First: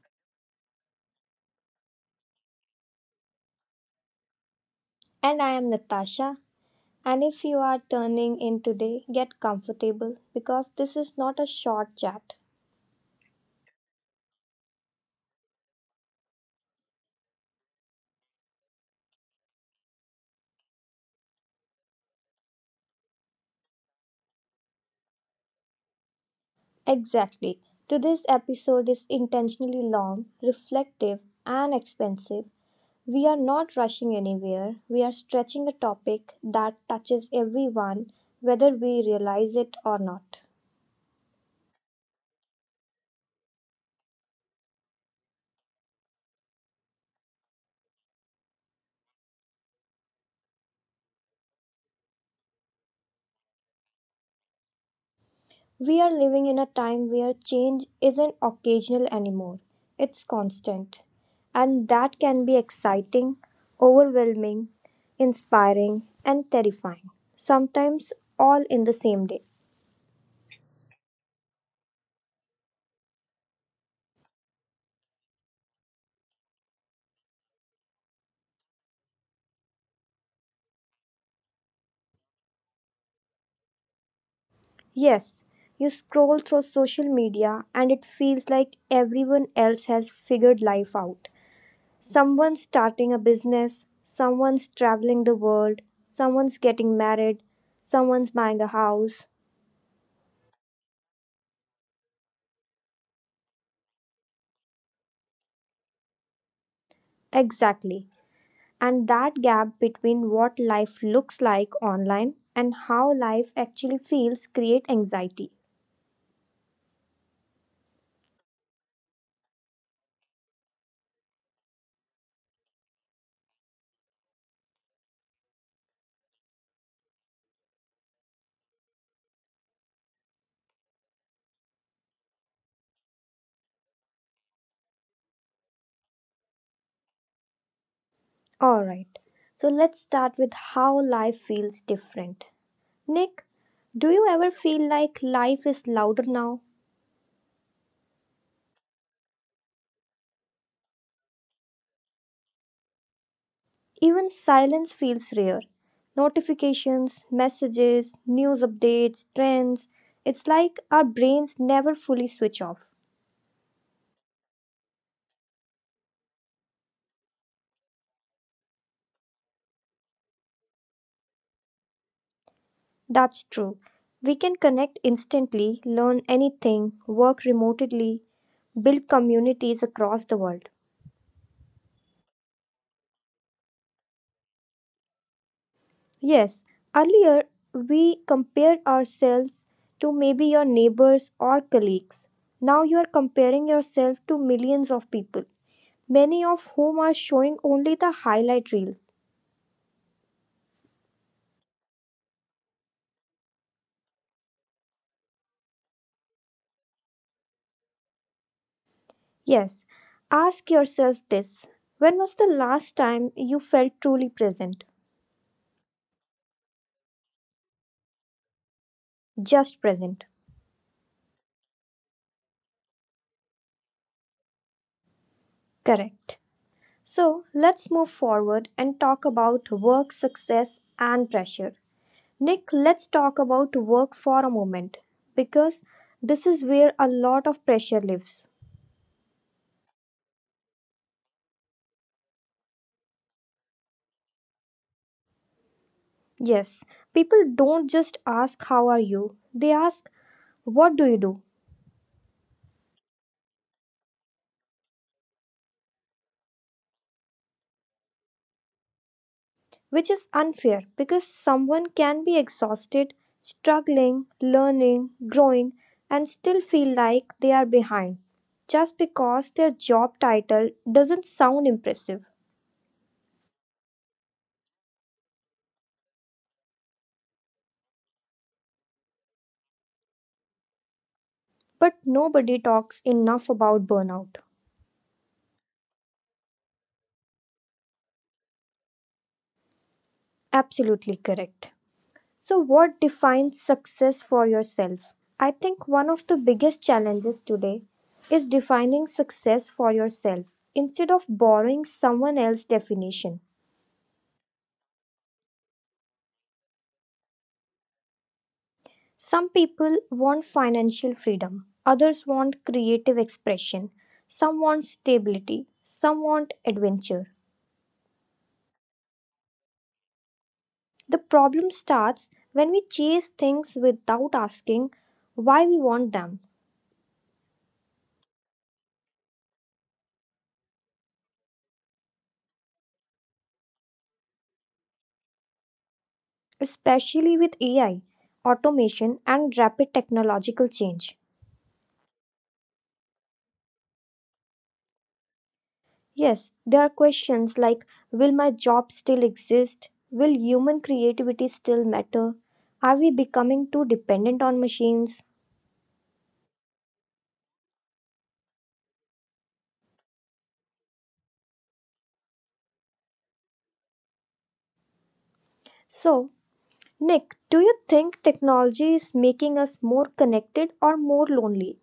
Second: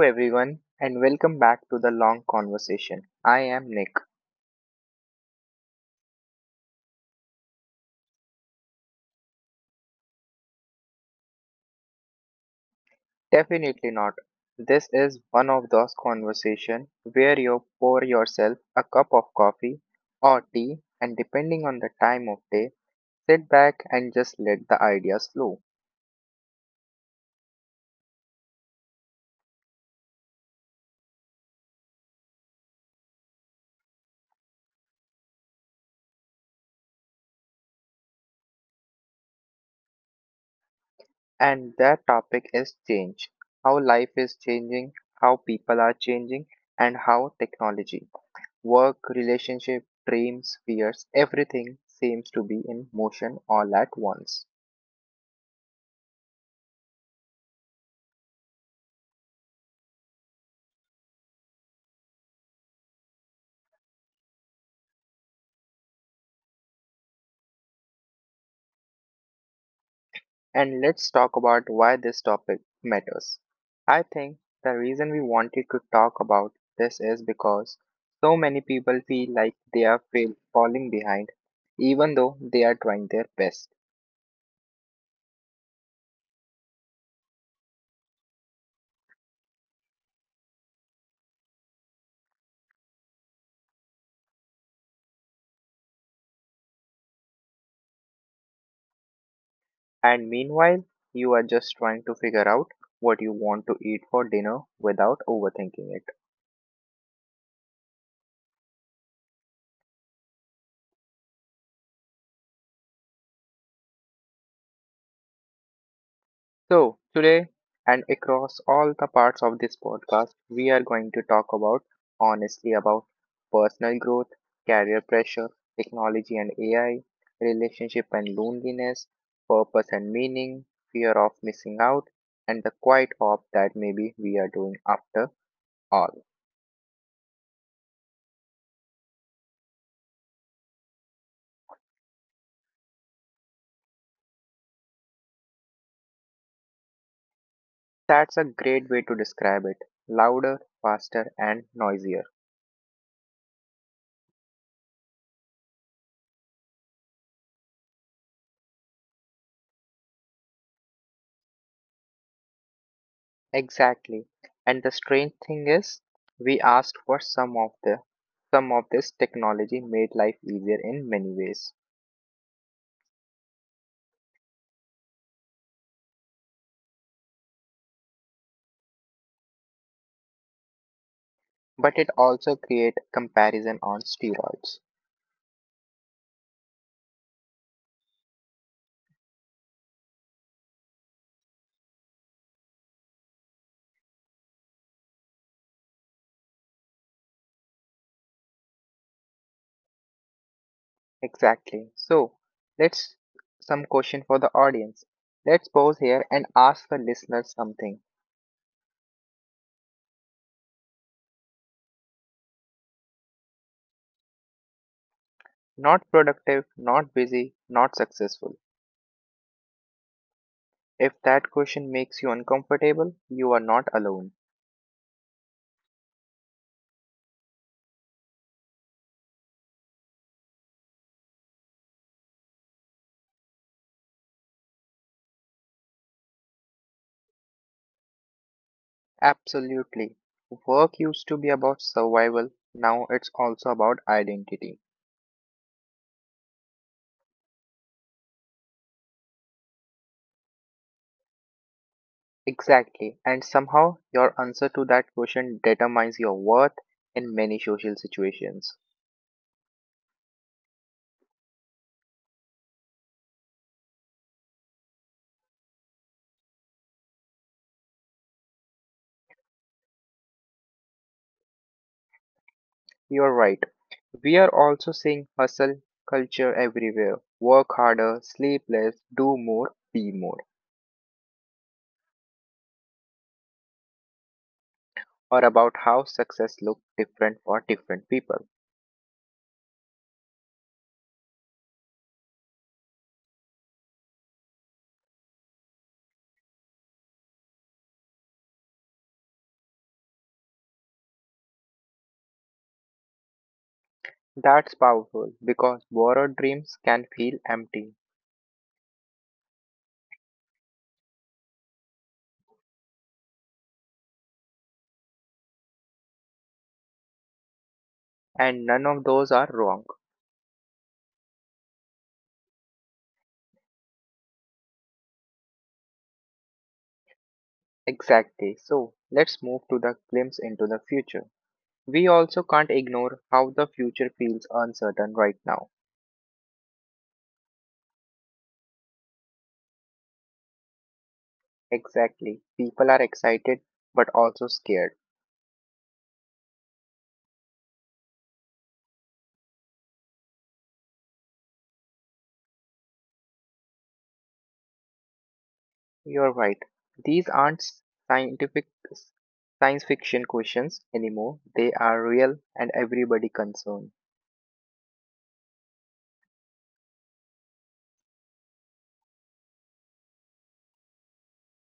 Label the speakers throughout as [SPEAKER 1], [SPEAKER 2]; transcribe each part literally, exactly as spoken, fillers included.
[SPEAKER 1] everyone, and welcome back to the long conversation. I am Nick.
[SPEAKER 2] And I am Natasha. And if you are turning in today, get comfortable because this is not a short chat.
[SPEAKER 1] Definitely not. This is one of those conversations where you pour yourself a cup of coffee or tea, and depending on the time of day, sit back and just let the ideas flow.
[SPEAKER 2] Exactly. Today's episode is intentionally long, reflective, and expensive. We are not rushing anywhere. We are stretching a topic that touches everyone, whether we realize it or not.
[SPEAKER 1] And that topic is change, how life is changing, how people are changing, and how technology, work, relationship, dreams, fears, everything seems to be in motion all at once.
[SPEAKER 2] We are living in a time where change isn't occasional anymore, it's constant. And that can be exciting, overwhelming, inspiring, and terrifying, sometimes all in the same day.
[SPEAKER 1] And let's talk about why this topic matters. I think the reason we wanted to talk about this is because so many people feel like they are fail- falling behind, even though they are trying their best.
[SPEAKER 2] Yes, you scroll through social media and it feels like everyone else has figured life out. Someone's starting a business, someone's traveling the world, someone's getting married, someone's buying a house.
[SPEAKER 1] And meanwhile, you are just trying to figure out what you want to eat for dinner without overthinking it.
[SPEAKER 2] Exactly. And that gap between what life looks like online and how life actually feels create anxiety.
[SPEAKER 1] So, today and across all the parts of this podcast, we are going to talk about honestly about personal growth, career pressure, technology and A I, relationship and loneliness, purpose and meaning, fear of missing out, and the quiet hope that maybe we are doing after all.
[SPEAKER 2] All right. So let's start with how life feels different. Nick, do you ever feel like life is louder now?
[SPEAKER 1] That's a great way to describe it, louder, faster, and noisier.
[SPEAKER 2] Even silence feels rare. Notifications, messages, news updates, trends. It's like our brains never fully switch off.
[SPEAKER 1] Exactly. And the strange thing is, we asked for some of the some of this technology made life easier in many ways,
[SPEAKER 2] That's true. We can connect instantly, learn anything, work remotely, build communities across the world.
[SPEAKER 1] but it also create comparison on steroids.
[SPEAKER 2] Yes, earlier we compared ourselves to maybe your neighbors or colleagues. Now you are comparing yourself to millions of people, many of whom are showing only the highlight reels.
[SPEAKER 1] Exactly. So, let's some question for the audience. Let's pause here and ask the listeners something.
[SPEAKER 2] Yes, ask yourself this, when was the last time you felt truly present?
[SPEAKER 1] Not productive, not busy, not successful.
[SPEAKER 2] Just present.
[SPEAKER 1] If that question makes you uncomfortable, you are not alone.
[SPEAKER 2] Correct. So let's move forward and talk about work success and pressure. Nick, let's talk about work for a moment because this is where a lot of pressure lives.
[SPEAKER 1] Absolutely. Work used to be about survival, now it's also about identity.
[SPEAKER 2] Yes, people don't just ask, "How are you?" They ask, "What do you do?"
[SPEAKER 1] Exactly. And somehow your answer to that question determines your worth in many social situations.
[SPEAKER 2] Which is unfair because someone can be exhausted, struggling, learning, growing, and still feel like they are behind just because their job title doesn't sound impressive.
[SPEAKER 1] You're right. We are also seeing hustle culture everywhere. Work harder, sleep less, do more, be more.
[SPEAKER 2] But nobody talks enough about burnout.
[SPEAKER 1] Or about how success looks different for different people.
[SPEAKER 2] Absolutely correct. So, what defines success for yourself? I think one of the biggest challenges today is defining success for yourself instead of borrowing someone else's definition.
[SPEAKER 1] That's powerful because borrowed dreams can feel empty,
[SPEAKER 2] Some people want financial freedom, others want creative expression, some want stability, some want adventure.
[SPEAKER 1] and none of those are wrong.
[SPEAKER 2] The problem starts when we chase things without asking why we want them,
[SPEAKER 1] Exactly. So let's move to the glimpse into the future. We also can't ignore how the future feels uncertain right now.
[SPEAKER 2] especially with A I, automation, and rapid technological change.
[SPEAKER 1] Exactly. People are excited but also scared.
[SPEAKER 2] Yes, there are questions like, will my job still exist? Will human creativity still matter? Are we becoming too dependent on machines?
[SPEAKER 1] You're right. These aren't scientific science fiction questions anymore. They are real and everybody concerned.
[SPEAKER 2] So, Nick, do you think technology is making us more connected or more lonely?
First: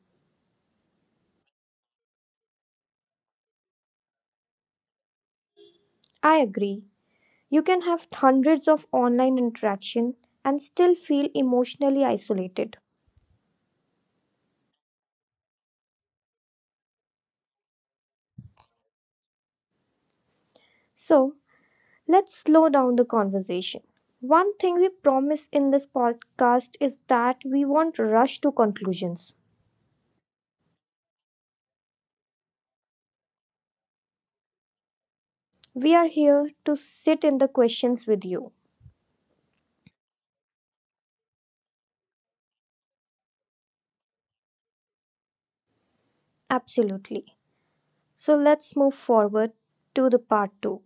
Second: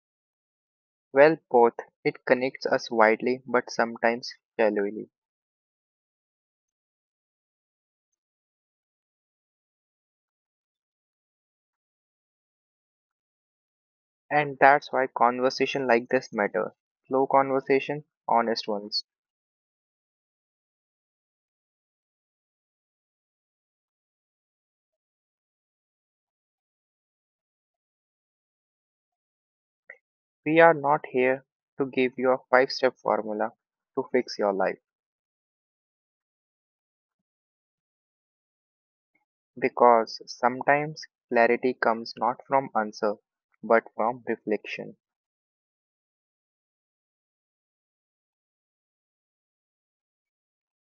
[SPEAKER 1] Well, both, it connects us widely but sometimes shallowly.
[SPEAKER 2] I agree. You can have hundreds of online interaction and still feel emotionally isolated.
[SPEAKER 1] And that's why conversation like this matter. Slow conversation, honest ones.
[SPEAKER 2] So, let's slow down the conversation. One thing we promise in this podcast is that we won't rush to conclusions.
[SPEAKER 1] We are not here to give you a five step formula to fix your life
[SPEAKER 2] We are here to sit in the questions with you.
[SPEAKER 1] because sometimes clarity comes not from answer but from reflection.
[SPEAKER 2] Absolutely. So let's move forward to the part two.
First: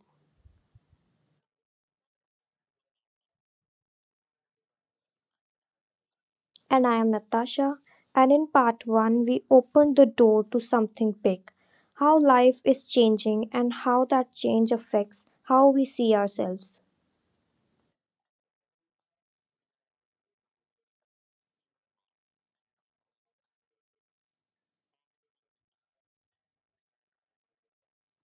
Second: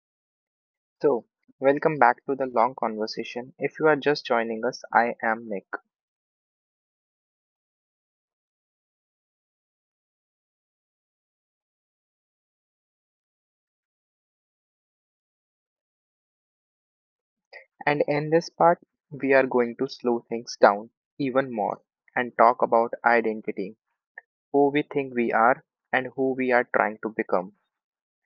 [SPEAKER 1] So, welcome back to the long conversation. If you are just joining us, I am Nick,
[SPEAKER 2] And I am Natasha. And in part one, we opened the door to something big, how life is changing and how that change affects how we see ourselves.
[SPEAKER 1] and in this part, we are going to slow things down even more and talk about identity, who we think we are and who we are trying to become,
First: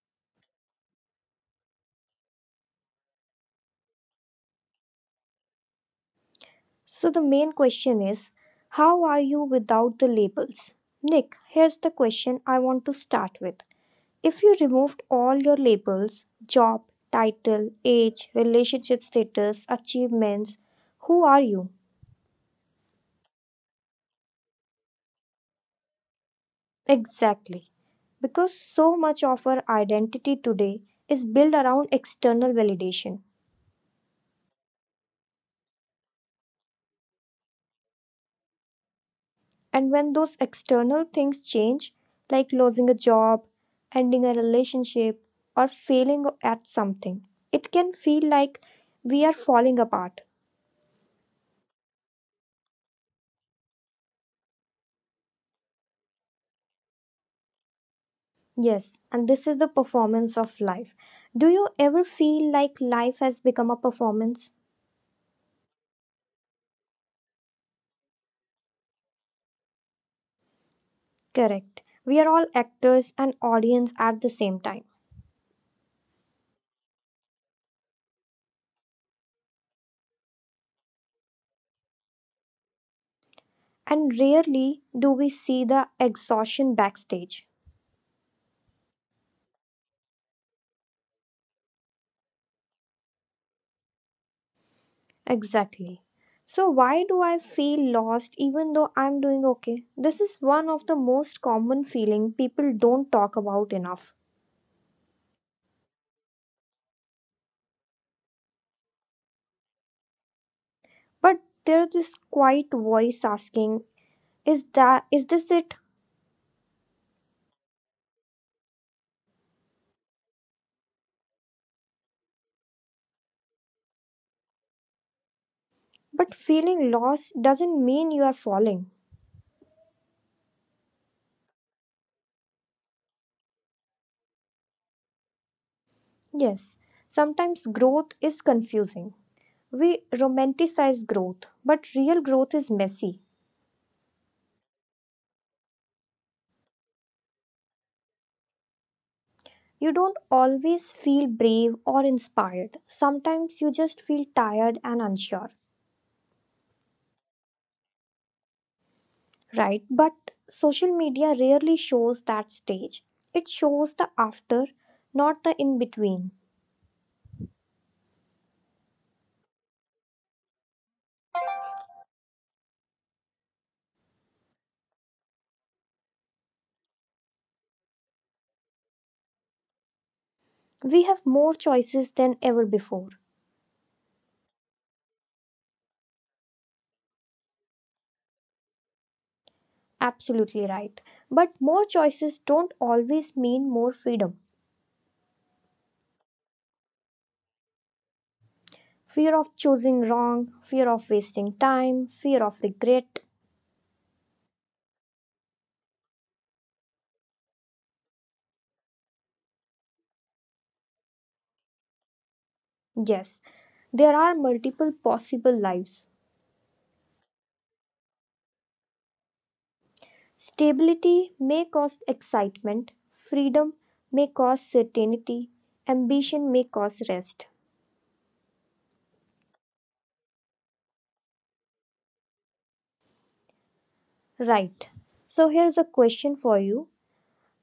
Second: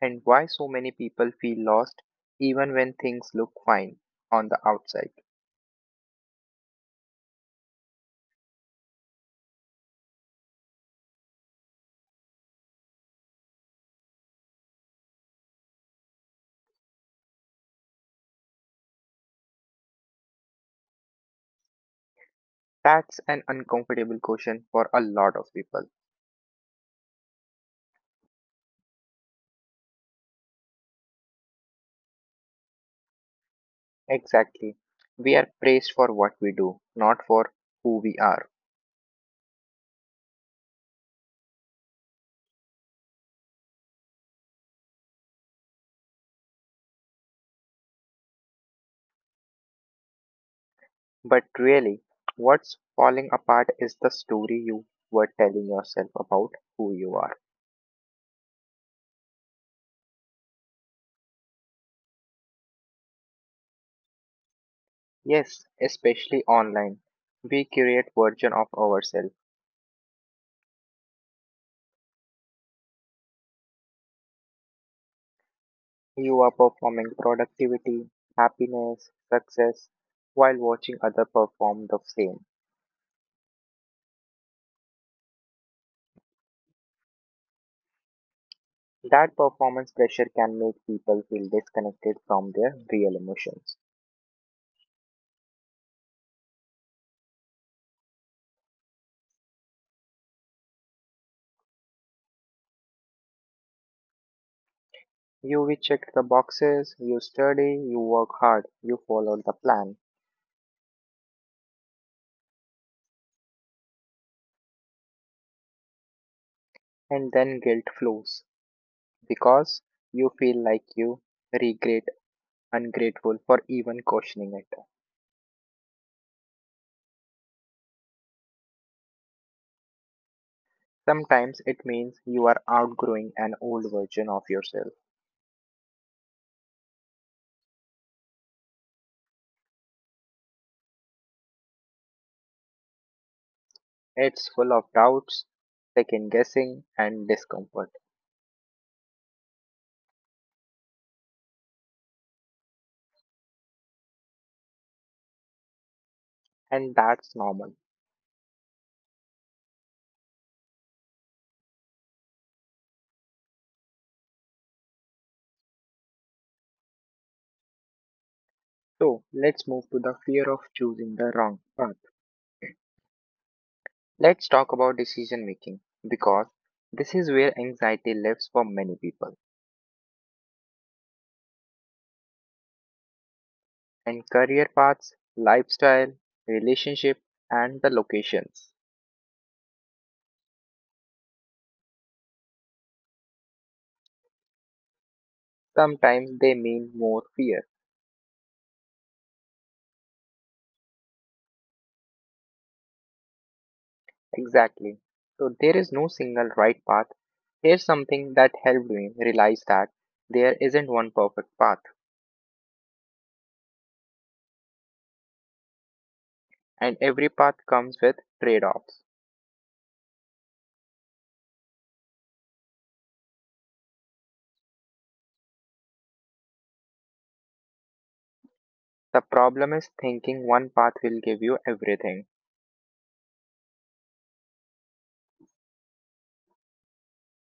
[SPEAKER 1] and why so many people feel lost even when things look fine on the outside?
[SPEAKER 2] So the main question is, how are you without the labels? Nick, here's the question I want to start with. If you removed all your labels, job, title, age, relationship status, achievements, who are you?
[SPEAKER 1] That's an uncomfortable question for a lot of people.
[SPEAKER 2] Exactly. Because so much of our identity today is built around external validation.
[SPEAKER 1] Exactly. We are praised for what we do, not for who we are.
[SPEAKER 2] And when those external things change, like losing a job, ending a relationship, or failing at something, it can feel like we are falling apart.
[SPEAKER 1] But really, what's falling apart is the story you were telling yourself about who you are.
[SPEAKER 2] Yes, and this is the performance of life. Do you ever feel like life has become a performance?
[SPEAKER 1] Yes, especially online. We create version of ourselves.
[SPEAKER 2] Correct. We are all actors and audience at the same time.
[SPEAKER 1] You are performing productivity, happiness, success while watching other perform the same.
[SPEAKER 2] And rarely do we see the exhaustion backstage.
[SPEAKER 1] That performance pressure can make people feel disconnected from their real emotions.
[SPEAKER 2] Exactly. So, why do I feel lost even though I'm doing okay? This is one of the most common feeling people don't talk about enough.
[SPEAKER 1] You will check the boxes, you study, you work hard, you follow the plan,
[SPEAKER 2] But there's this quiet voice asking, is that is this it?
[SPEAKER 1] and then guilt flows because you feel like you regret ungrateful for even questioning it.
[SPEAKER 2] But feeling lost doesn't mean you are falling.
[SPEAKER 1] Sometimes it means you are outgrowing an old version of yourself.
[SPEAKER 2] Yes, sometimes growth is confusing. We romanticize growth, but real growth is messy.
[SPEAKER 1] It's full of doubts, second guessing, and discomfort,
[SPEAKER 2] You don't always feel brave or inspired. Sometimes you just feel tired and unsure.
[SPEAKER 1] and that's normal.
[SPEAKER 2] Right, but social media rarely shows that stage. It shows the after, not the in between.
[SPEAKER 1] So, let's move to the fear of choosing the wrong path. Let's talk about decision making because this is where anxiety lives for many people.
[SPEAKER 2] We have more choices than ever before.
[SPEAKER 1] And career paths, lifestyle, relationship, and the locations.
[SPEAKER 2] Absolutely right. But more choices don't always mean more freedom.
[SPEAKER 1] Sometimes they mean more fear.
[SPEAKER 2] Fear of choosing wrong, fear of wasting time, fear of regret.
[SPEAKER 1] Exactly. So, there is no single right path. Here's something that helped me realize that there isn't one perfect path.
[SPEAKER 2] Yes, there are multiple possible lives.
[SPEAKER 1] And every path comes with trade offs.
[SPEAKER 2] Stability may cause excitement, freedom may cause certainty, ambition may cause rest.
[SPEAKER 1] The problem is thinking one path will give you everything.
[SPEAKER 2] Right. So here's a question for you.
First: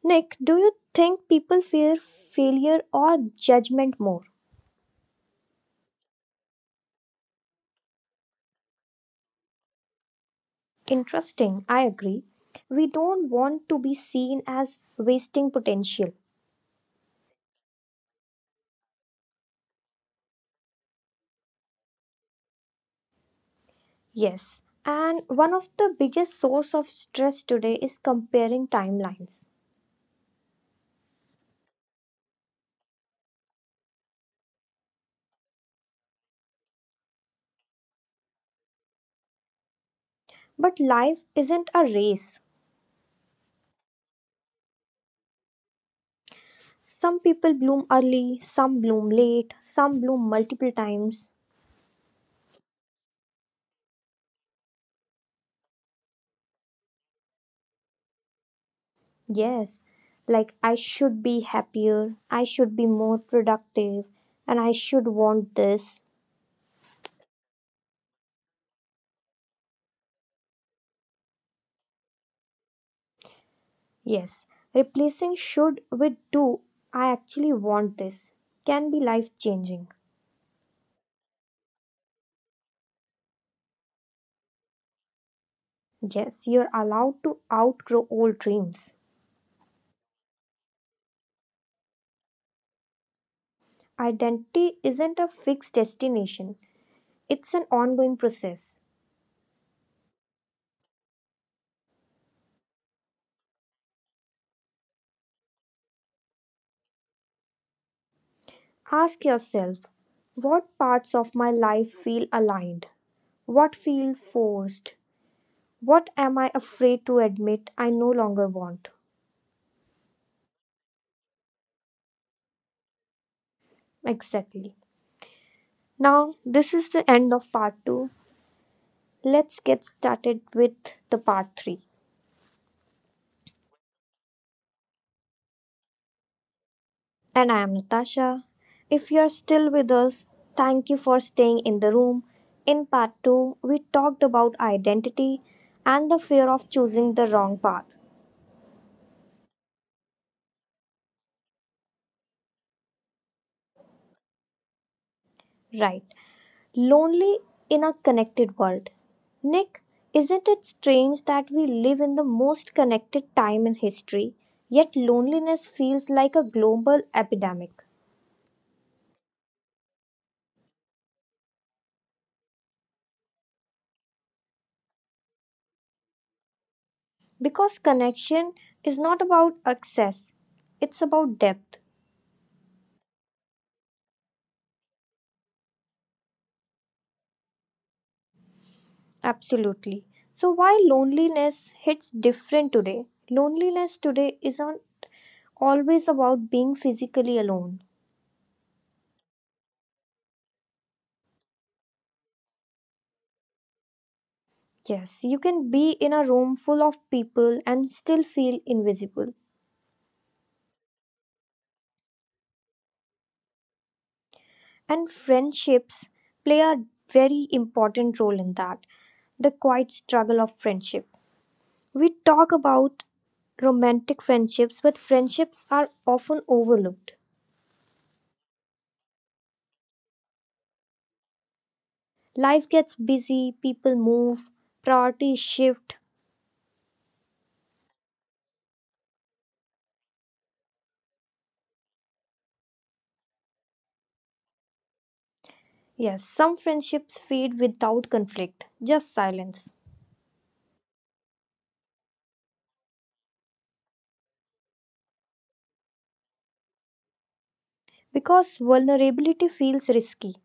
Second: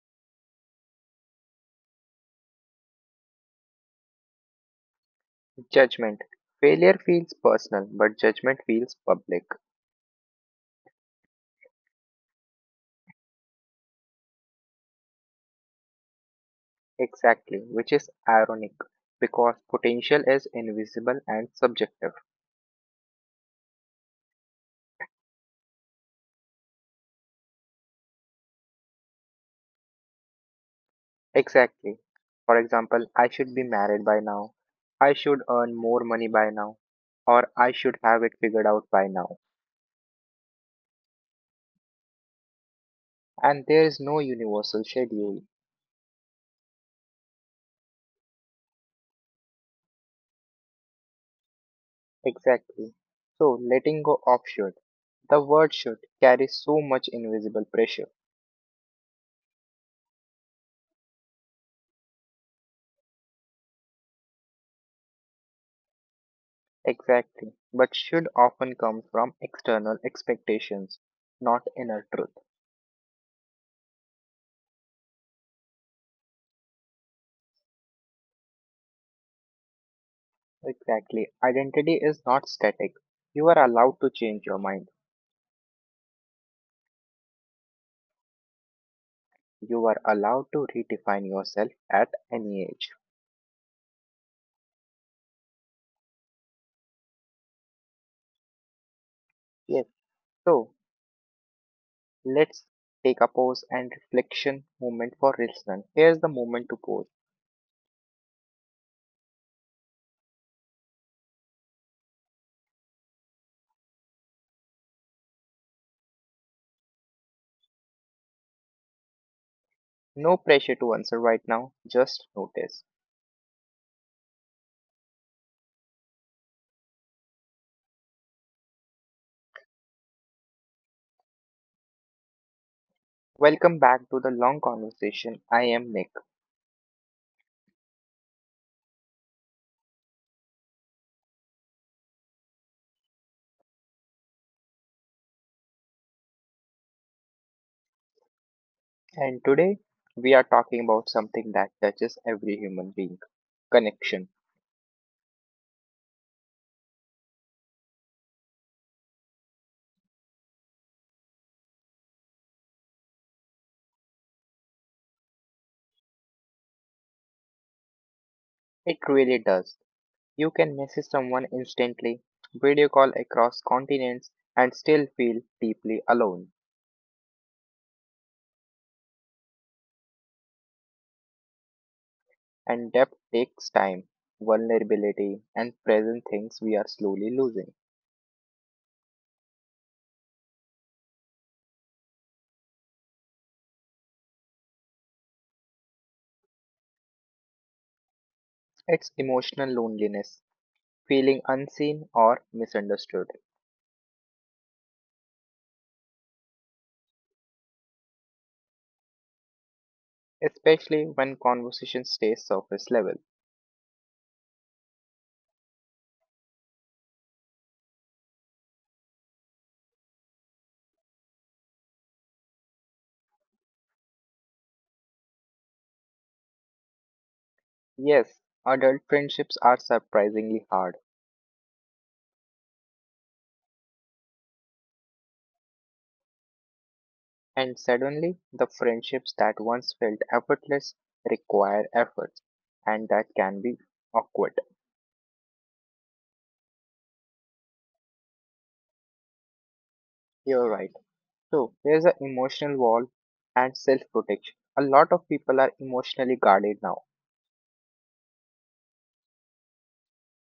[SPEAKER 2] Nick, do you think people fear failure or judgment more?
[SPEAKER 1] Judgment. Failure feels personal, but judgment feels public.
[SPEAKER 2] Interesting, I agree. We don't want to be seen as wasting potential.
[SPEAKER 1] Exactly, which is ironic because potential is invisible and subjective.
[SPEAKER 2] Yes. And one of the biggest source of stress today is comparing timelines.
[SPEAKER 1] Exactly. For example, I should be married by now. I should earn more money by now. Or I should have it figured out by now.
[SPEAKER 2] But life isn't a race.
[SPEAKER 1] And there is no universal schedule.
[SPEAKER 2] Some people bloom early, some bloom late, some bloom multiple times.
[SPEAKER 1] Exactly. So, letting go of should. The word should carries so much invisible pressure.
[SPEAKER 2] Yes, like I should be happier, I should be more productive, and I should want this.
[SPEAKER 1] Exactly. But should often come from external expectations, not inner truth.
[SPEAKER 2] Yes, replacing should with do, I actually want this, can be life changing.
[SPEAKER 1] Exactly. Identity is not static. You are allowed to change your mind.
[SPEAKER 2] Yes, you're allowed to outgrow old dreams.
[SPEAKER 1] You are allowed to redefine yourself at any age.
[SPEAKER 2] Identity isn't a fixed destination, it's an ongoing process.
[SPEAKER 1] Yes. So, let's take a pause and reflection moment for listeners. Here's the moment to pause.
[SPEAKER 2] Ask yourself, what parts of my life feel aligned, what feel forced, what am I afraid to admit I no longer want?
[SPEAKER 1] No pressure to answer right now, just notice.
[SPEAKER 2] Exactly. Now, this is the end of part two. Let's get started with the part three.
[SPEAKER 1] Welcome back to the long conversation. I am Nick,
[SPEAKER 2] And I am Natasha. If you are still with us, thank you for staying in the room. In part two, we talked about identity and the fear of choosing the wrong path.
[SPEAKER 1] and today we are talking about something that touches every human being, connection.
[SPEAKER 2] Right. Lonely in a connected world. Nick, isn't it strange that we live in the most connected time in history, yet loneliness feels like a global epidemic?
[SPEAKER 1] It really does. You can message someone instantly, video call across continents, and still feel deeply alone.
[SPEAKER 2] Because connection is not about access, it's about depth.
[SPEAKER 1] And depth takes time, vulnerability, and present, things we are slowly losing.
[SPEAKER 2] Absolutely. So, why loneliness hits different today? Loneliness today isn't always about being physically alone.
[SPEAKER 1] It's emotional loneliness, feeling unseen or misunderstood,
[SPEAKER 2] Yes, you can be in a room full of people and still feel invisible.
[SPEAKER 1] especially when conversation stays surface level.
[SPEAKER 2] And friendships play a very important role in that. The quiet struggle of friendship. We talk about romantic friendships, but friendships are often overlooked.
[SPEAKER 1] Yes, adult friendships are surprisingly hard,
[SPEAKER 2] Life gets busy, people move, priorities shift.
[SPEAKER 1] and suddenly the friendships that once felt effortless require effort, and that can be awkward.
[SPEAKER 2] Yes, some friendships fade without conflict, just silence.
[SPEAKER 1] You're right. So, there's an emotional wall and self protection. A lot of people are emotionally guarded now,
[SPEAKER 2] Because vulnerability feels risky.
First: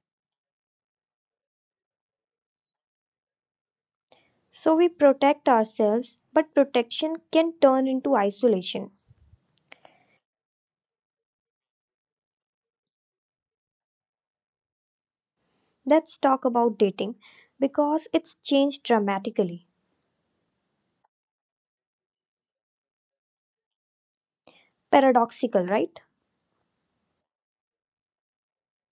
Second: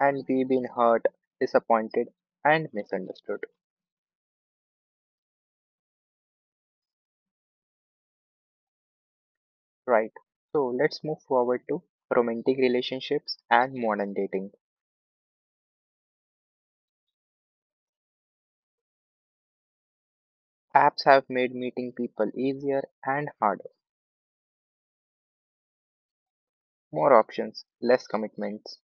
[SPEAKER 1] and we've been hurt, disappointed, and misunderstood.
[SPEAKER 2] So we protect ourselves, but protection can turn into isolation.
[SPEAKER 1] Right. So, let's move forward to romantic relationships and modern dating.
[SPEAKER 2] Let's talk about dating because it's changed dramatically.
[SPEAKER 1] Apps have made meeting people easier and harder,
[SPEAKER 2] Paradoxical, right?
[SPEAKER 1] more options, less commitments,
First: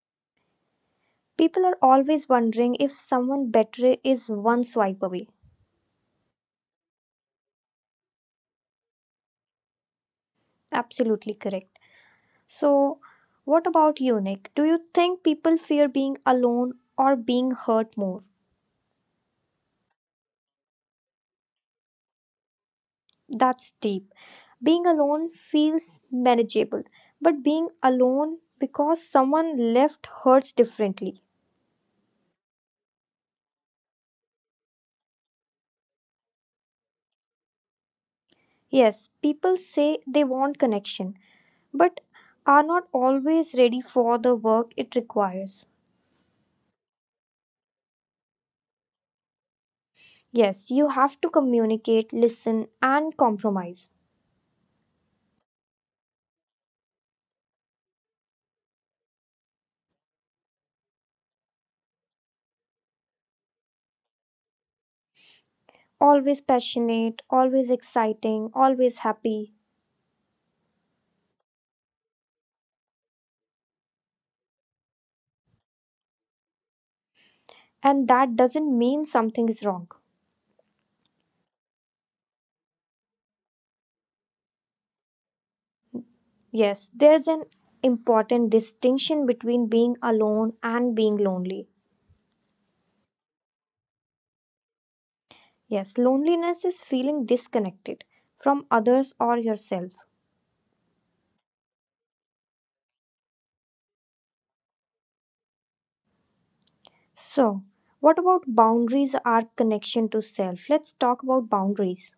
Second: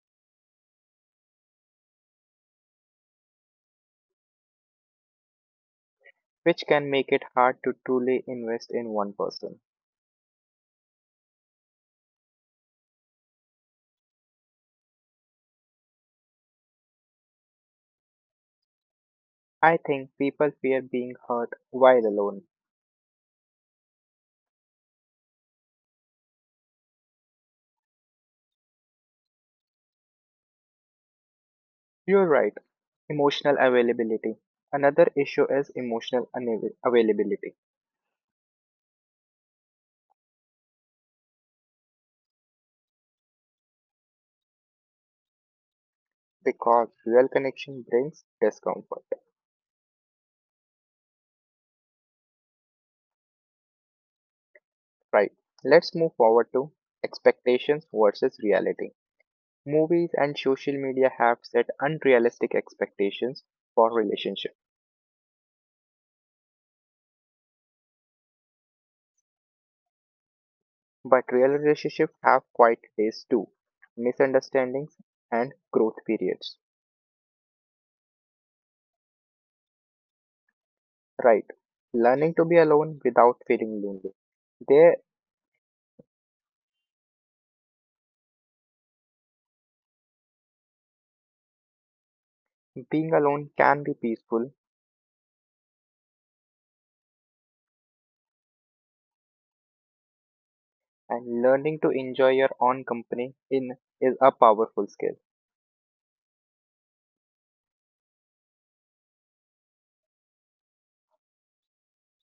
[SPEAKER 2] People are always wondering if someone better is one swipe away.
[SPEAKER 1] which can make it hard to truly invest in one person.
[SPEAKER 2] Absolutely correct. So, what about you, Nick? Do you think people fear being alone or being hurt more?
[SPEAKER 1] I think people fear being hurt while alone.
[SPEAKER 2] That's deep. Being alone feels manageable, but being alone because someone left hurts differently.
[SPEAKER 1] You're right, emotional availability. Another issue is emotional unav- availability
[SPEAKER 2] Yes, people say they want connection but are not always ready for the work it requires.
[SPEAKER 1] because real connection brings discomfort.
[SPEAKER 2] Yes, you have to communicate, listen, and compromise.
[SPEAKER 1] Right, let's move forward to expectations versus reality. Movies and social media have set unrealistic expectations for relationships.
[SPEAKER 2] Always passionate, always exciting, always happy.
[SPEAKER 1] But real relationships have quiet days too, misunderstandings and growth periods.
[SPEAKER 2] And that doesn't mean something is wrong.
[SPEAKER 1] Right. Learning to be alone without feeling lonely. There,
[SPEAKER 2] Yes, there's an important distinction between being alone and being lonely.
[SPEAKER 1] being alone can be peaceful,
[SPEAKER 2] Yes, loneliness is feeling disconnected from others or yourself.
[SPEAKER 1] and learning to enjoy your own company in is a powerful skill.
[SPEAKER 2] So, what about boundaries are connection to self? Let's talk about boundaries.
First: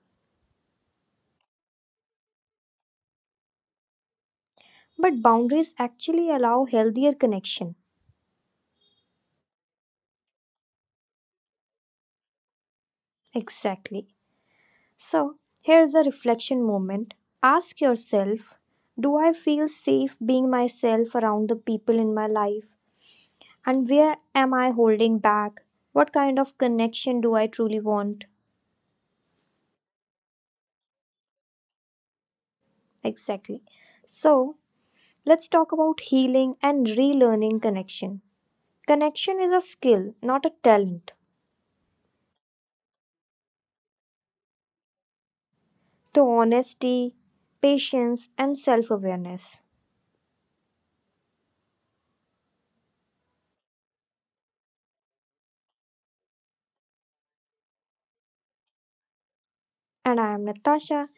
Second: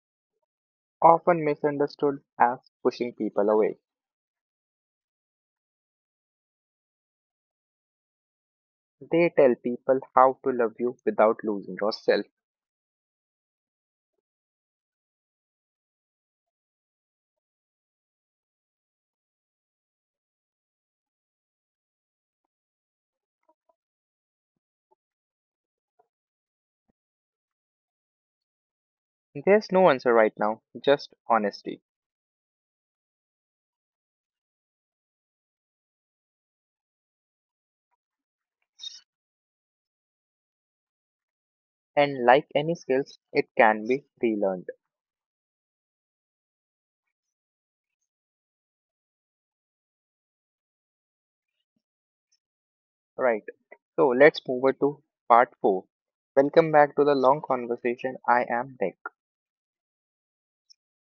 [SPEAKER 1] Often misunderstood as pushing people away.
[SPEAKER 2] But boundaries actually allow healthier connection.
[SPEAKER 1] They tell people how to love you without losing yourself.
[SPEAKER 2] Exactly. So, here's a reflection moment. Ask yourself, do I feel safe being myself around the people in my life? And where am I holding back? What kind of connection do I truly want?
[SPEAKER 1] There's no answer right now, just honesty.
[SPEAKER 2] Exactly. So, let's talk about healing and relearning connection. Connection is a skill, not a talent.
[SPEAKER 1] And like any skills, it can be relearned.
[SPEAKER 2] The honesty, patience, and self awareness.
[SPEAKER 1] Right. So let's move over to part four. Welcome back to the long conversation. I am Nick.
[SPEAKER 2] And I am Natasha.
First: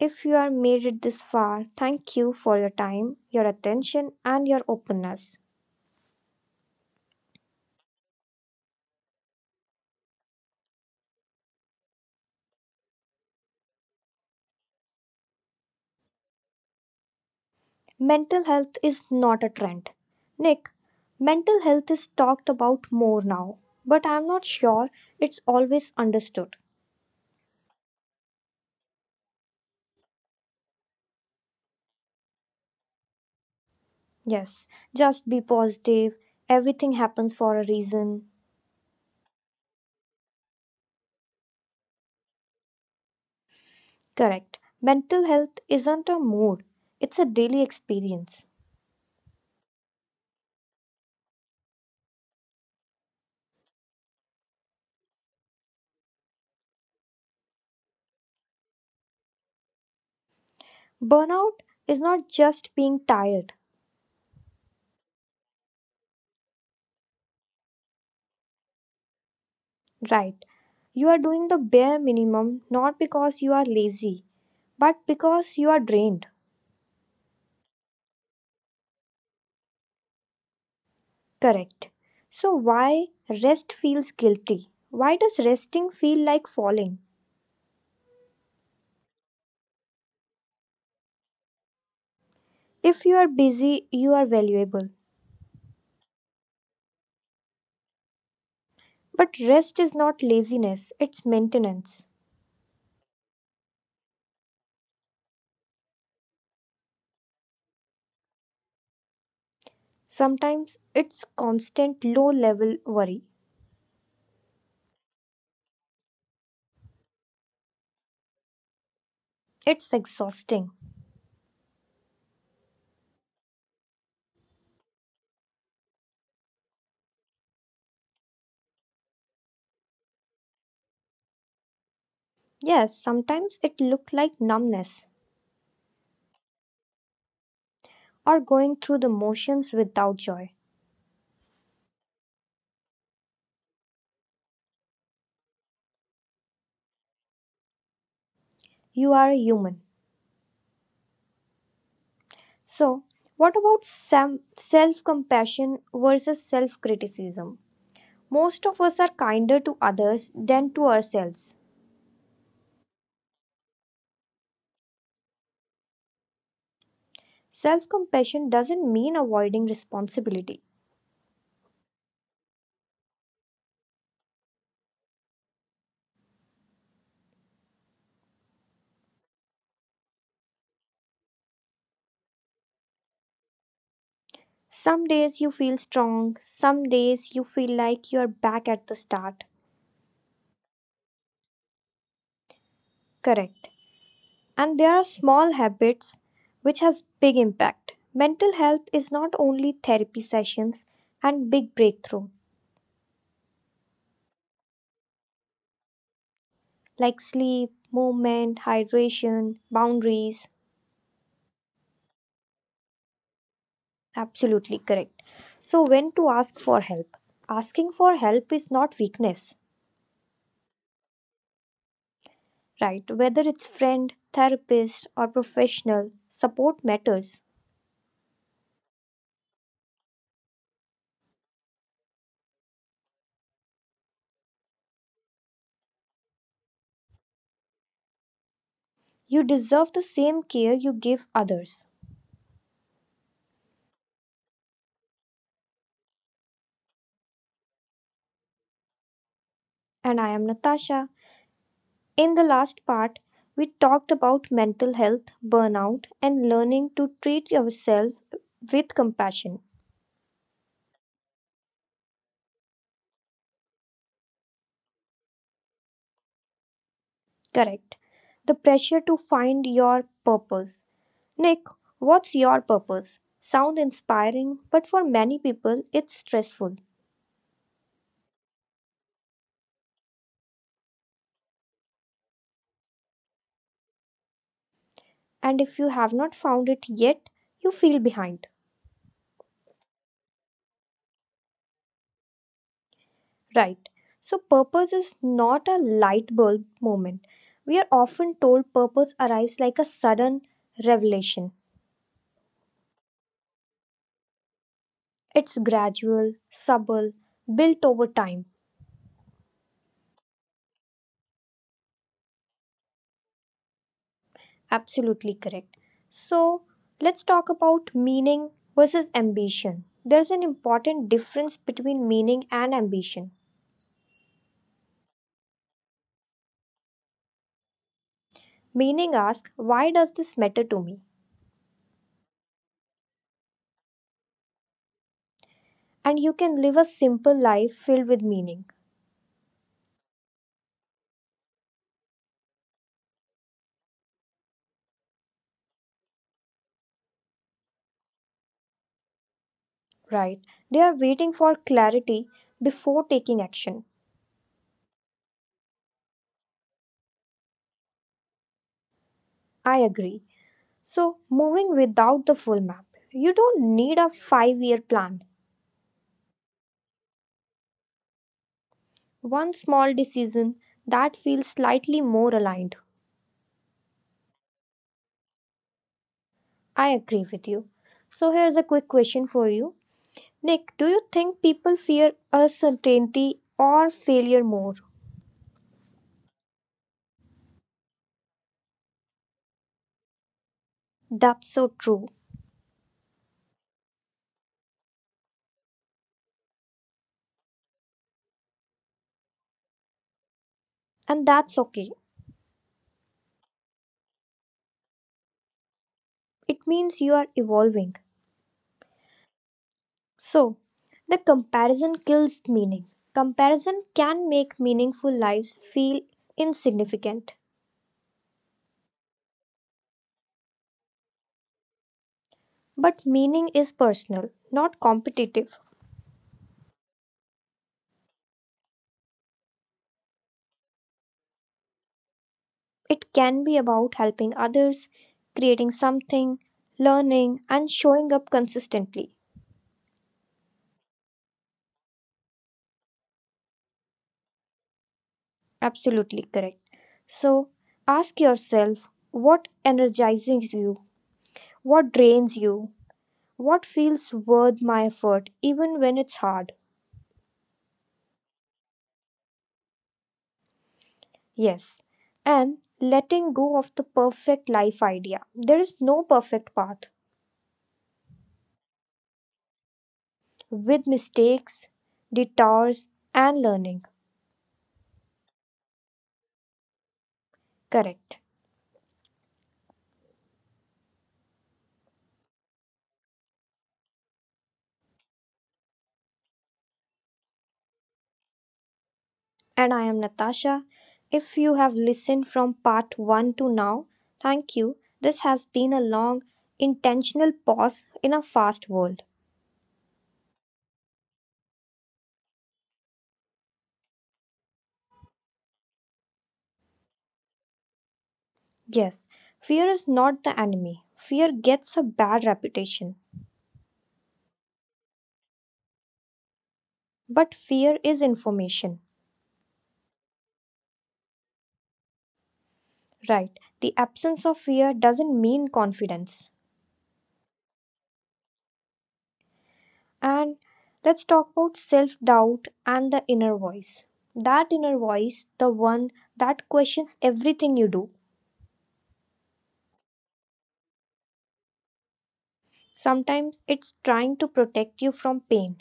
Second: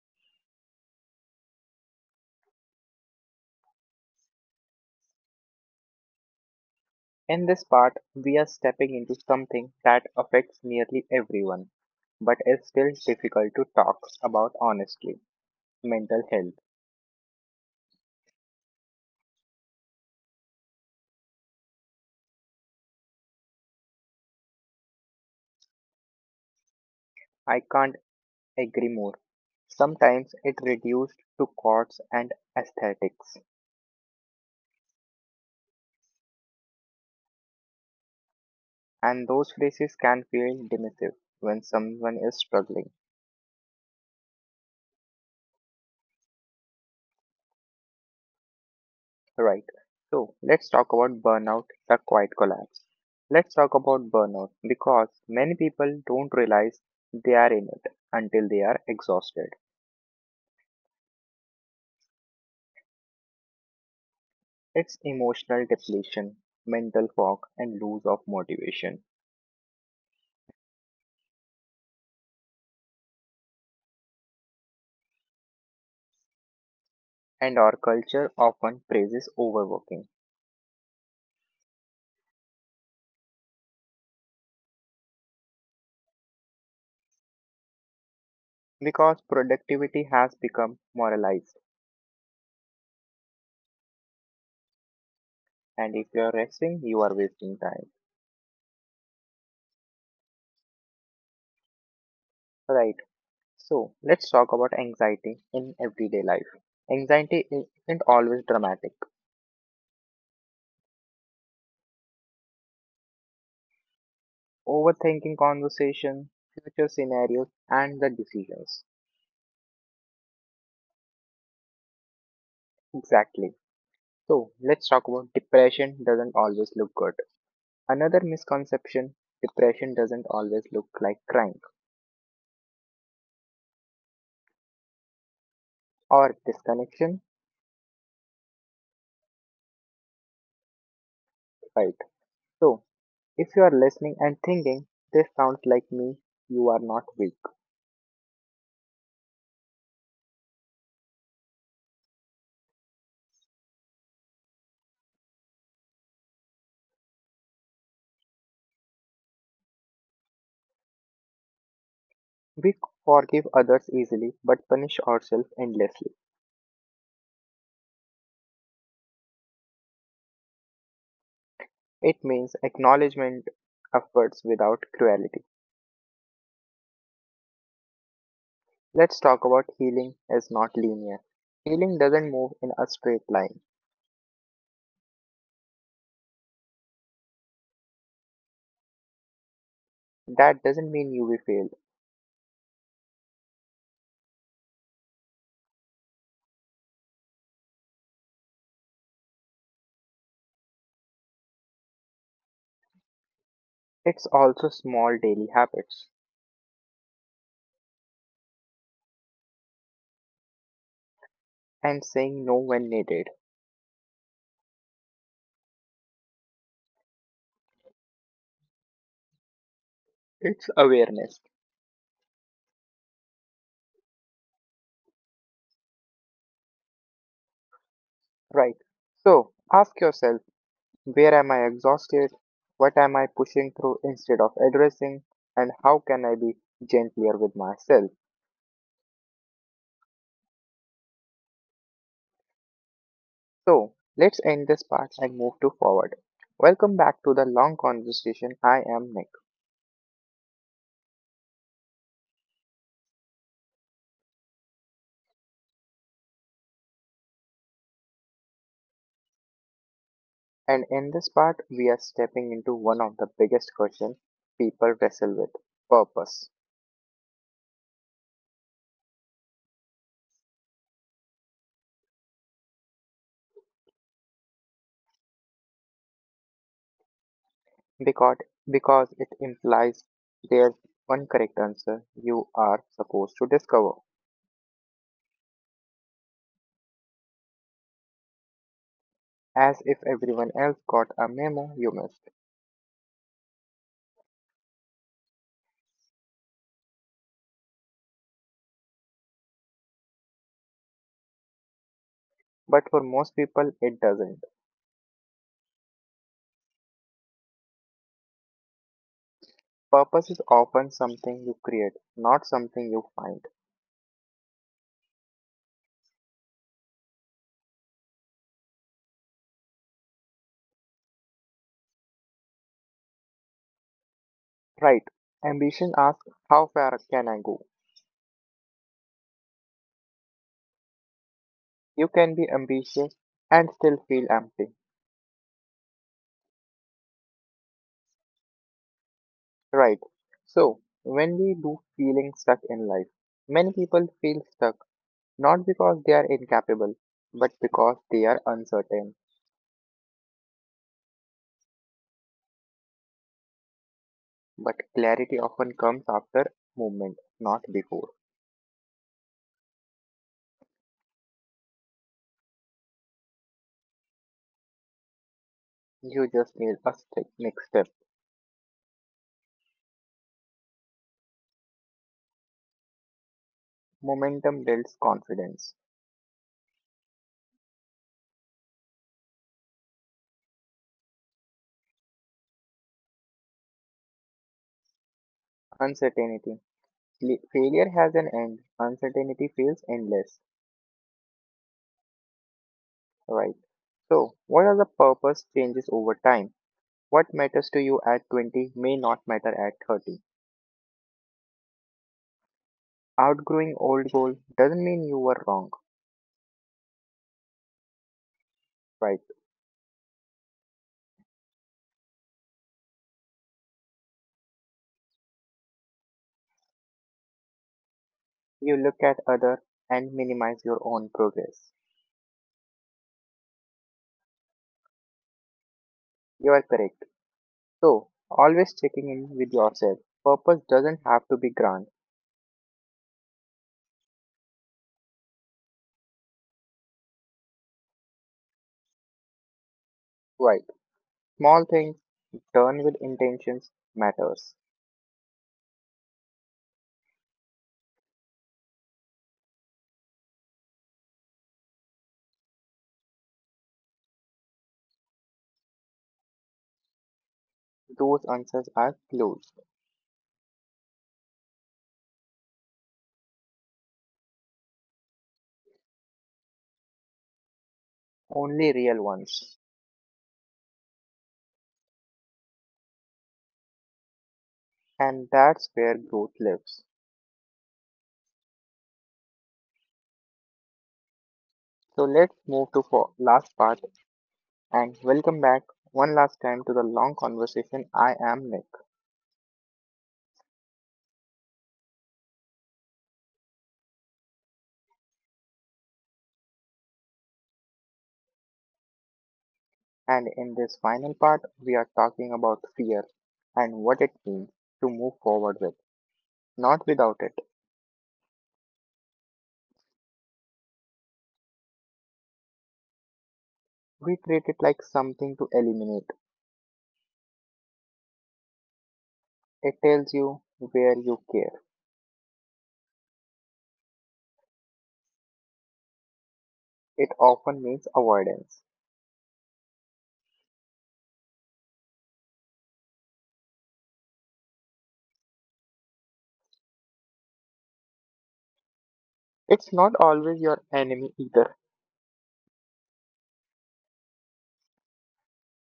[SPEAKER 2] If you are made it this far, thank you for your time, your attention, and your openness.
[SPEAKER 1] In this part, we are stepping into something that affects nearly everyone, but is still difficult to talk about honestly, mental health.
[SPEAKER 2] Mental health is not a trend. Nick, mental health is talked about more now, but I'm not sure it's always understood.
[SPEAKER 1] I can't agree more. Sometimes it reduced to chords and aesthetics,
[SPEAKER 2] Yes, just be positive. Everything happens for a reason.
[SPEAKER 1] and those phrases can feel dismissive when someone is struggling.
[SPEAKER 2] Correct. Mental health isn't a mood, it's a daily experience.
[SPEAKER 1] Right. So let's talk about burnout, the quiet collapse. Let's talk about burnout because many people don't realize they are in it until they are exhausted.
[SPEAKER 2] Burnout is not just being tired.
[SPEAKER 1] It's emotional depletion, mental fog, and loss of motivation.
[SPEAKER 2] Right. You are doing the bare minimum not because you are lazy, but because you are drained.
[SPEAKER 1] And our culture often praises overworking
[SPEAKER 2] Correct. So, why rest feels guilty? Why does resting feel like falling?
[SPEAKER 1] because productivity has become moralized.
[SPEAKER 2] If you are busy, you are valuable.
[SPEAKER 1] And if you're resting, you are wasting time.
[SPEAKER 2] But rest is not laziness, it's maintenance.
[SPEAKER 1] Right. So let's talk about anxiety in everyday life. Anxiety isn't always dramatic.
[SPEAKER 2] Sometimes it's constant low level worry.
[SPEAKER 1] Overthinking conversation, future scenarios, and the decisions.
[SPEAKER 2] It's exhausting.
[SPEAKER 1] Exactly. So, let's talk about depression doesn't always look good. Another misconception, depression doesn't always look like crying
[SPEAKER 2] Yes, sometimes it looks like numbness
[SPEAKER 1] or disconnection,
[SPEAKER 2] or going through the motions without joy.
[SPEAKER 1] right? So, if you are listening and thinking, this sounds like me, you are not weak.
[SPEAKER 2] You are a human. So, what about self compassion versus self criticism? Most of us are kinder to others than to ourselves.
[SPEAKER 1] We forgive others easily but punish ourselves endlessly.
[SPEAKER 2] Self compassion doesn't mean avoiding responsibility.
[SPEAKER 1] It means acknowledgement efforts without cruelty. Let's talk about healing is not linear. Healing doesn't move in a straight line.
[SPEAKER 2] Some days you feel strong, some days you feel like you are back at the start.
[SPEAKER 1] That doesn't mean you will fail.
[SPEAKER 2] Correct. And there are small habits which has big impact. Mental health is not only therapy sessions and big breakthrough,
[SPEAKER 1] It's also small daily habits
[SPEAKER 2] like sleep, movement, hydration, boundaries.
[SPEAKER 1] and saying no when needed.
[SPEAKER 2] Absolutely correct. So, when to ask for help? Asking for help is not weakness,
[SPEAKER 1] It's awareness,
[SPEAKER 2] right? Whether it's friend, therapist, or professional, support matters.
[SPEAKER 1] right? So ask yourself, where am I exhausted? What am I pushing through instead of addressing? And how can I be gentler with myself?
[SPEAKER 2] You deserve the same care you give others.
[SPEAKER 1] So let's end this part and move to forward. Welcome back to the long conversation. I am Nick.
[SPEAKER 2] And I am Natasha. In the last part, we talked about mental health, burnout, and learning to treat yourself with compassion.
[SPEAKER 1] And in this part, we are stepping into one of the biggest questions people wrestle with, purpose.
[SPEAKER 2] Correct. The pressure to find your purpose. Nick, what's your purpose? Sound inspiring, but for many people it's stressful.
[SPEAKER 1] Because, because it implies there's one correct answer you are supposed to discover,
[SPEAKER 2] And if you have not found it yet, you feel behind.
[SPEAKER 1] as if everyone else got a memo you missed.
[SPEAKER 2] Right. So purpose is not a light bulb moment. We are often told purpose arrives like a sudden revelation.
[SPEAKER 1] But for most people, it doesn't.
[SPEAKER 2] It's gradual, subtle, built over time.
[SPEAKER 1] Purpose is often something you create, not something you find.
[SPEAKER 2] Absolutely correct. So let's talk about meaning versus ambition. There's an important difference between meaning and ambition.
[SPEAKER 1] Right. Ambition asks, how far can I go?
[SPEAKER 2] Meaning asks, why does this matter to me?
[SPEAKER 1] You can be ambitious and still feel empty.
[SPEAKER 2] And you can live a simple life filled with meaning,
[SPEAKER 1] Right. So, when we do feeling stuck in life, many people feel stuck not because they are incapable, but because they are uncertain.
[SPEAKER 2] right? They are waiting for clarity before taking action.
[SPEAKER 1] But clarity often comes after movement, not before.
[SPEAKER 2] I agree. So, moving without the full map. You don't need a five year plan.
[SPEAKER 1] You just need a step, next step.
[SPEAKER 2] One small decision that feels slightly more aligned.
[SPEAKER 1] Momentum builds confidence.
[SPEAKER 2] I agree with you. So, here's a quick question for you, Nick, do you think people fear uncertainty or failure more?
[SPEAKER 1] Uncertainty. Fli- Failure has an end. Uncertainty feels endless.
[SPEAKER 2] That's so true.
[SPEAKER 1] Right. So, what are the purpose changes over time? What matters to you at twenty may not matter at thirty.
[SPEAKER 2] And that's okay.
[SPEAKER 1] Outgrowing old goal doesn't mean you were wrong,
[SPEAKER 2] It means you are evolving.
[SPEAKER 1] right?
[SPEAKER 2] So, the comparison kills meaning. Comparison can make meaningful lives feel insignificant.
[SPEAKER 1] You look at other and minimize your own progress.
[SPEAKER 2] But meaning is personal, not competitive.
[SPEAKER 1] You are correct. So, always checking in with yourself. Purpose doesn't have to be grand,
[SPEAKER 2] It can be about helping others, creating something, learning, and showing up consistently.
[SPEAKER 1] right? Small things done with intentions matters.
[SPEAKER 2] Absolutely correct. So, ask yourself, what energizes you, what drains you, what feels worth my effort, even when it's hard.
[SPEAKER 1] Those answers are clues,
[SPEAKER 2] Yes. And letting go of the perfect life idea. There is no perfect path,
[SPEAKER 1] only real ones.
[SPEAKER 2] with mistakes, detours, and learning.
[SPEAKER 1] And that's where growth lives.
[SPEAKER 2] Correct.
[SPEAKER 1] So let's move to for last part and welcome back one last time to the long conversation. I am Nick.
[SPEAKER 2] And I am Natasha. If you have listened from part one to now, thank you. This has been a long, intentional pause in a fast world.
[SPEAKER 1] And in this final part, we are talking about fear and what it means to move forward with, not without it.
[SPEAKER 2] Yes, fear is not the enemy. Fear gets a bad reputation.
[SPEAKER 1] We treat it like something to eliminate.
[SPEAKER 2] But fear is information.
[SPEAKER 1] It tells you where you care.
[SPEAKER 2] Right. The absence of fear doesn't mean confidence.
[SPEAKER 1] It often means avoidance.
[SPEAKER 2] And let's talk about self doubt and the inner voice. That inner voice, the one that questions everything you do.
[SPEAKER 1] It's not always your enemy either,
[SPEAKER 2] Sometimes it's trying to protect you from pain.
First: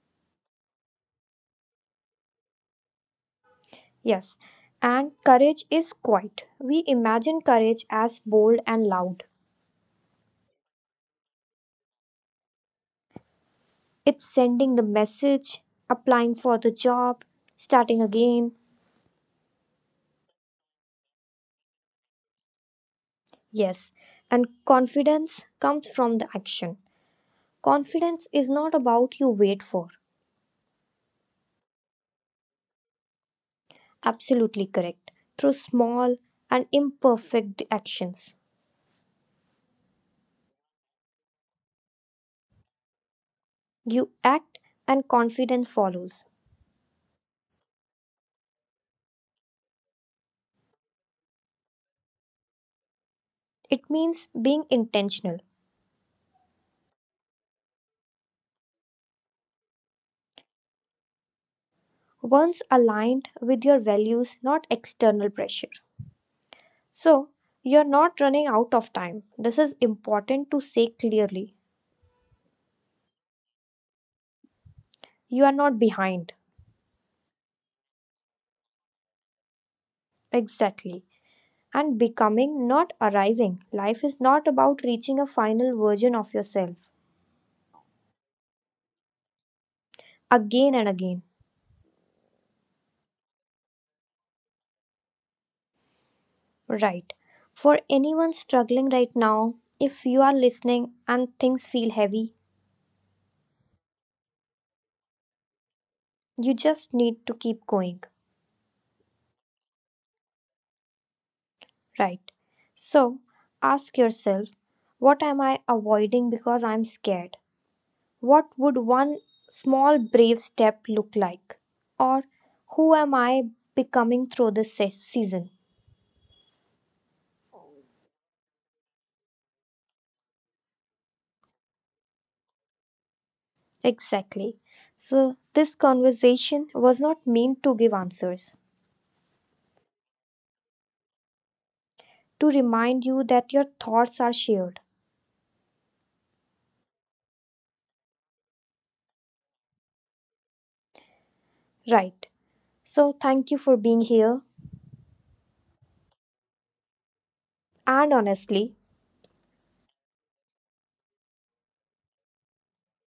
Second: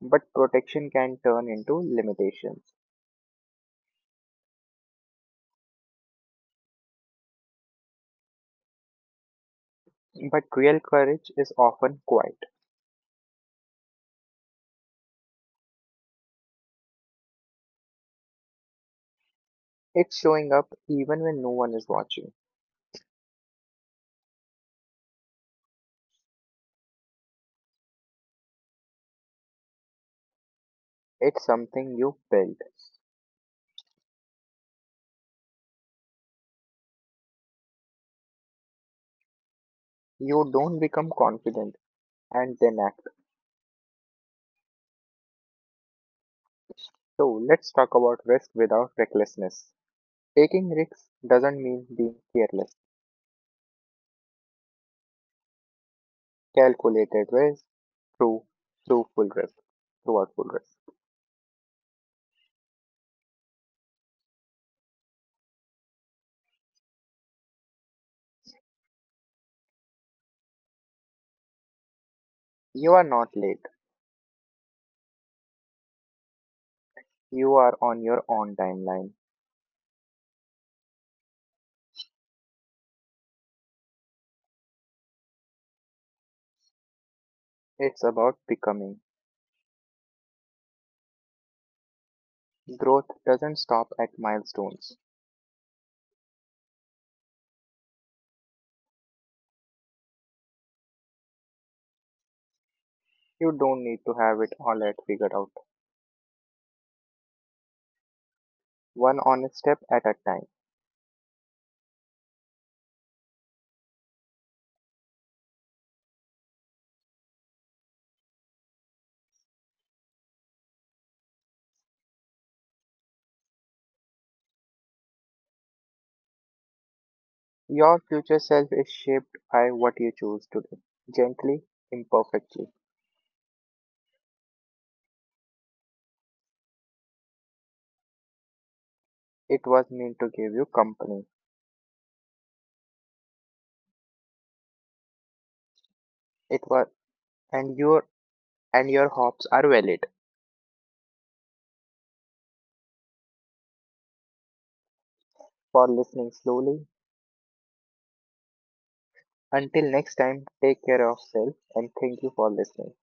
[SPEAKER 1] but protection can turn into limitations.
[SPEAKER 2] Yes, and courage is quiet. We imagine courage as bold and loud.
[SPEAKER 1] But real courage is often quiet.
[SPEAKER 2] It's sending the message, applying for the job, starting again.
[SPEAKER 1] It's showing up even when no one is watching.
[SPEAKER 2] Yes, and confidence comes from the action. Confidence is not about you wait for.
[SPEAKER 1] It's something you build.
[SPEAKER 2] Absolutely correct. Through small and imperfect actions,
[SPEAKER 1] You don't become confident and then act.
[SPEAKER 2] you act and confidence follows.
[SPEAKER 1] So let's talk about risk without recklessness. Taking risks doesn't mean being careless.
[SPEAKER 2] It means being intentional,
[SPEAKER 1] Calculated risk through through full risk. Throughout full risk.
[SPEAKER 2] once aligned with your values, not external pressure. So, you're not running out of time. This is important to say clearly.
[SPEAKER 1] You are not late.
[SPEAKER 2] You are not behind.
[SPEAKER 1] You are on your own timeline.
[SPEAKER 2] Exactly. And becoming, not arriving. Life is not about reaching a final version of yourself
[SPEAKER 1] It's about becoming.
[SPEAKER 2] again and again.
[SPEAKER 1] Growth doesn't stop at milestones.
[SPEAKER 2] Right. For anyone struggling right now, if you are listening and things feel heavy,
[SPEAKER 1] You don't need to have it all at figured out.
[SPEAKER 2] you just need to keep going.
[SPEAKER 1] One honest step at a time.
[SPEAKER 2] Right. So ask yourself, what am I avoiding because I'm scared? What would one small brave step look like? Or who am I becoming through this se- season?
[SPEAKER 1] Your future self is shaped by what you choose today. Gently, imperfectly.
[SPEAKER 2] Exactly. So this conversation was not meant to give answers,
[SPEAKER 1] It was meant to give you company.
[SPEAKER 2] to remind you that your thoughts are shared.
[SPEAKER 1] It was And your and your hopes are valid.
[SPEAKER 2] Right. So, thank you for being here.
[SPEAKER 1] For listening slowly.
[SPEAKER 2] And honestly,
[SPEAKER 1] Until next time, take care of self and thank you for listening.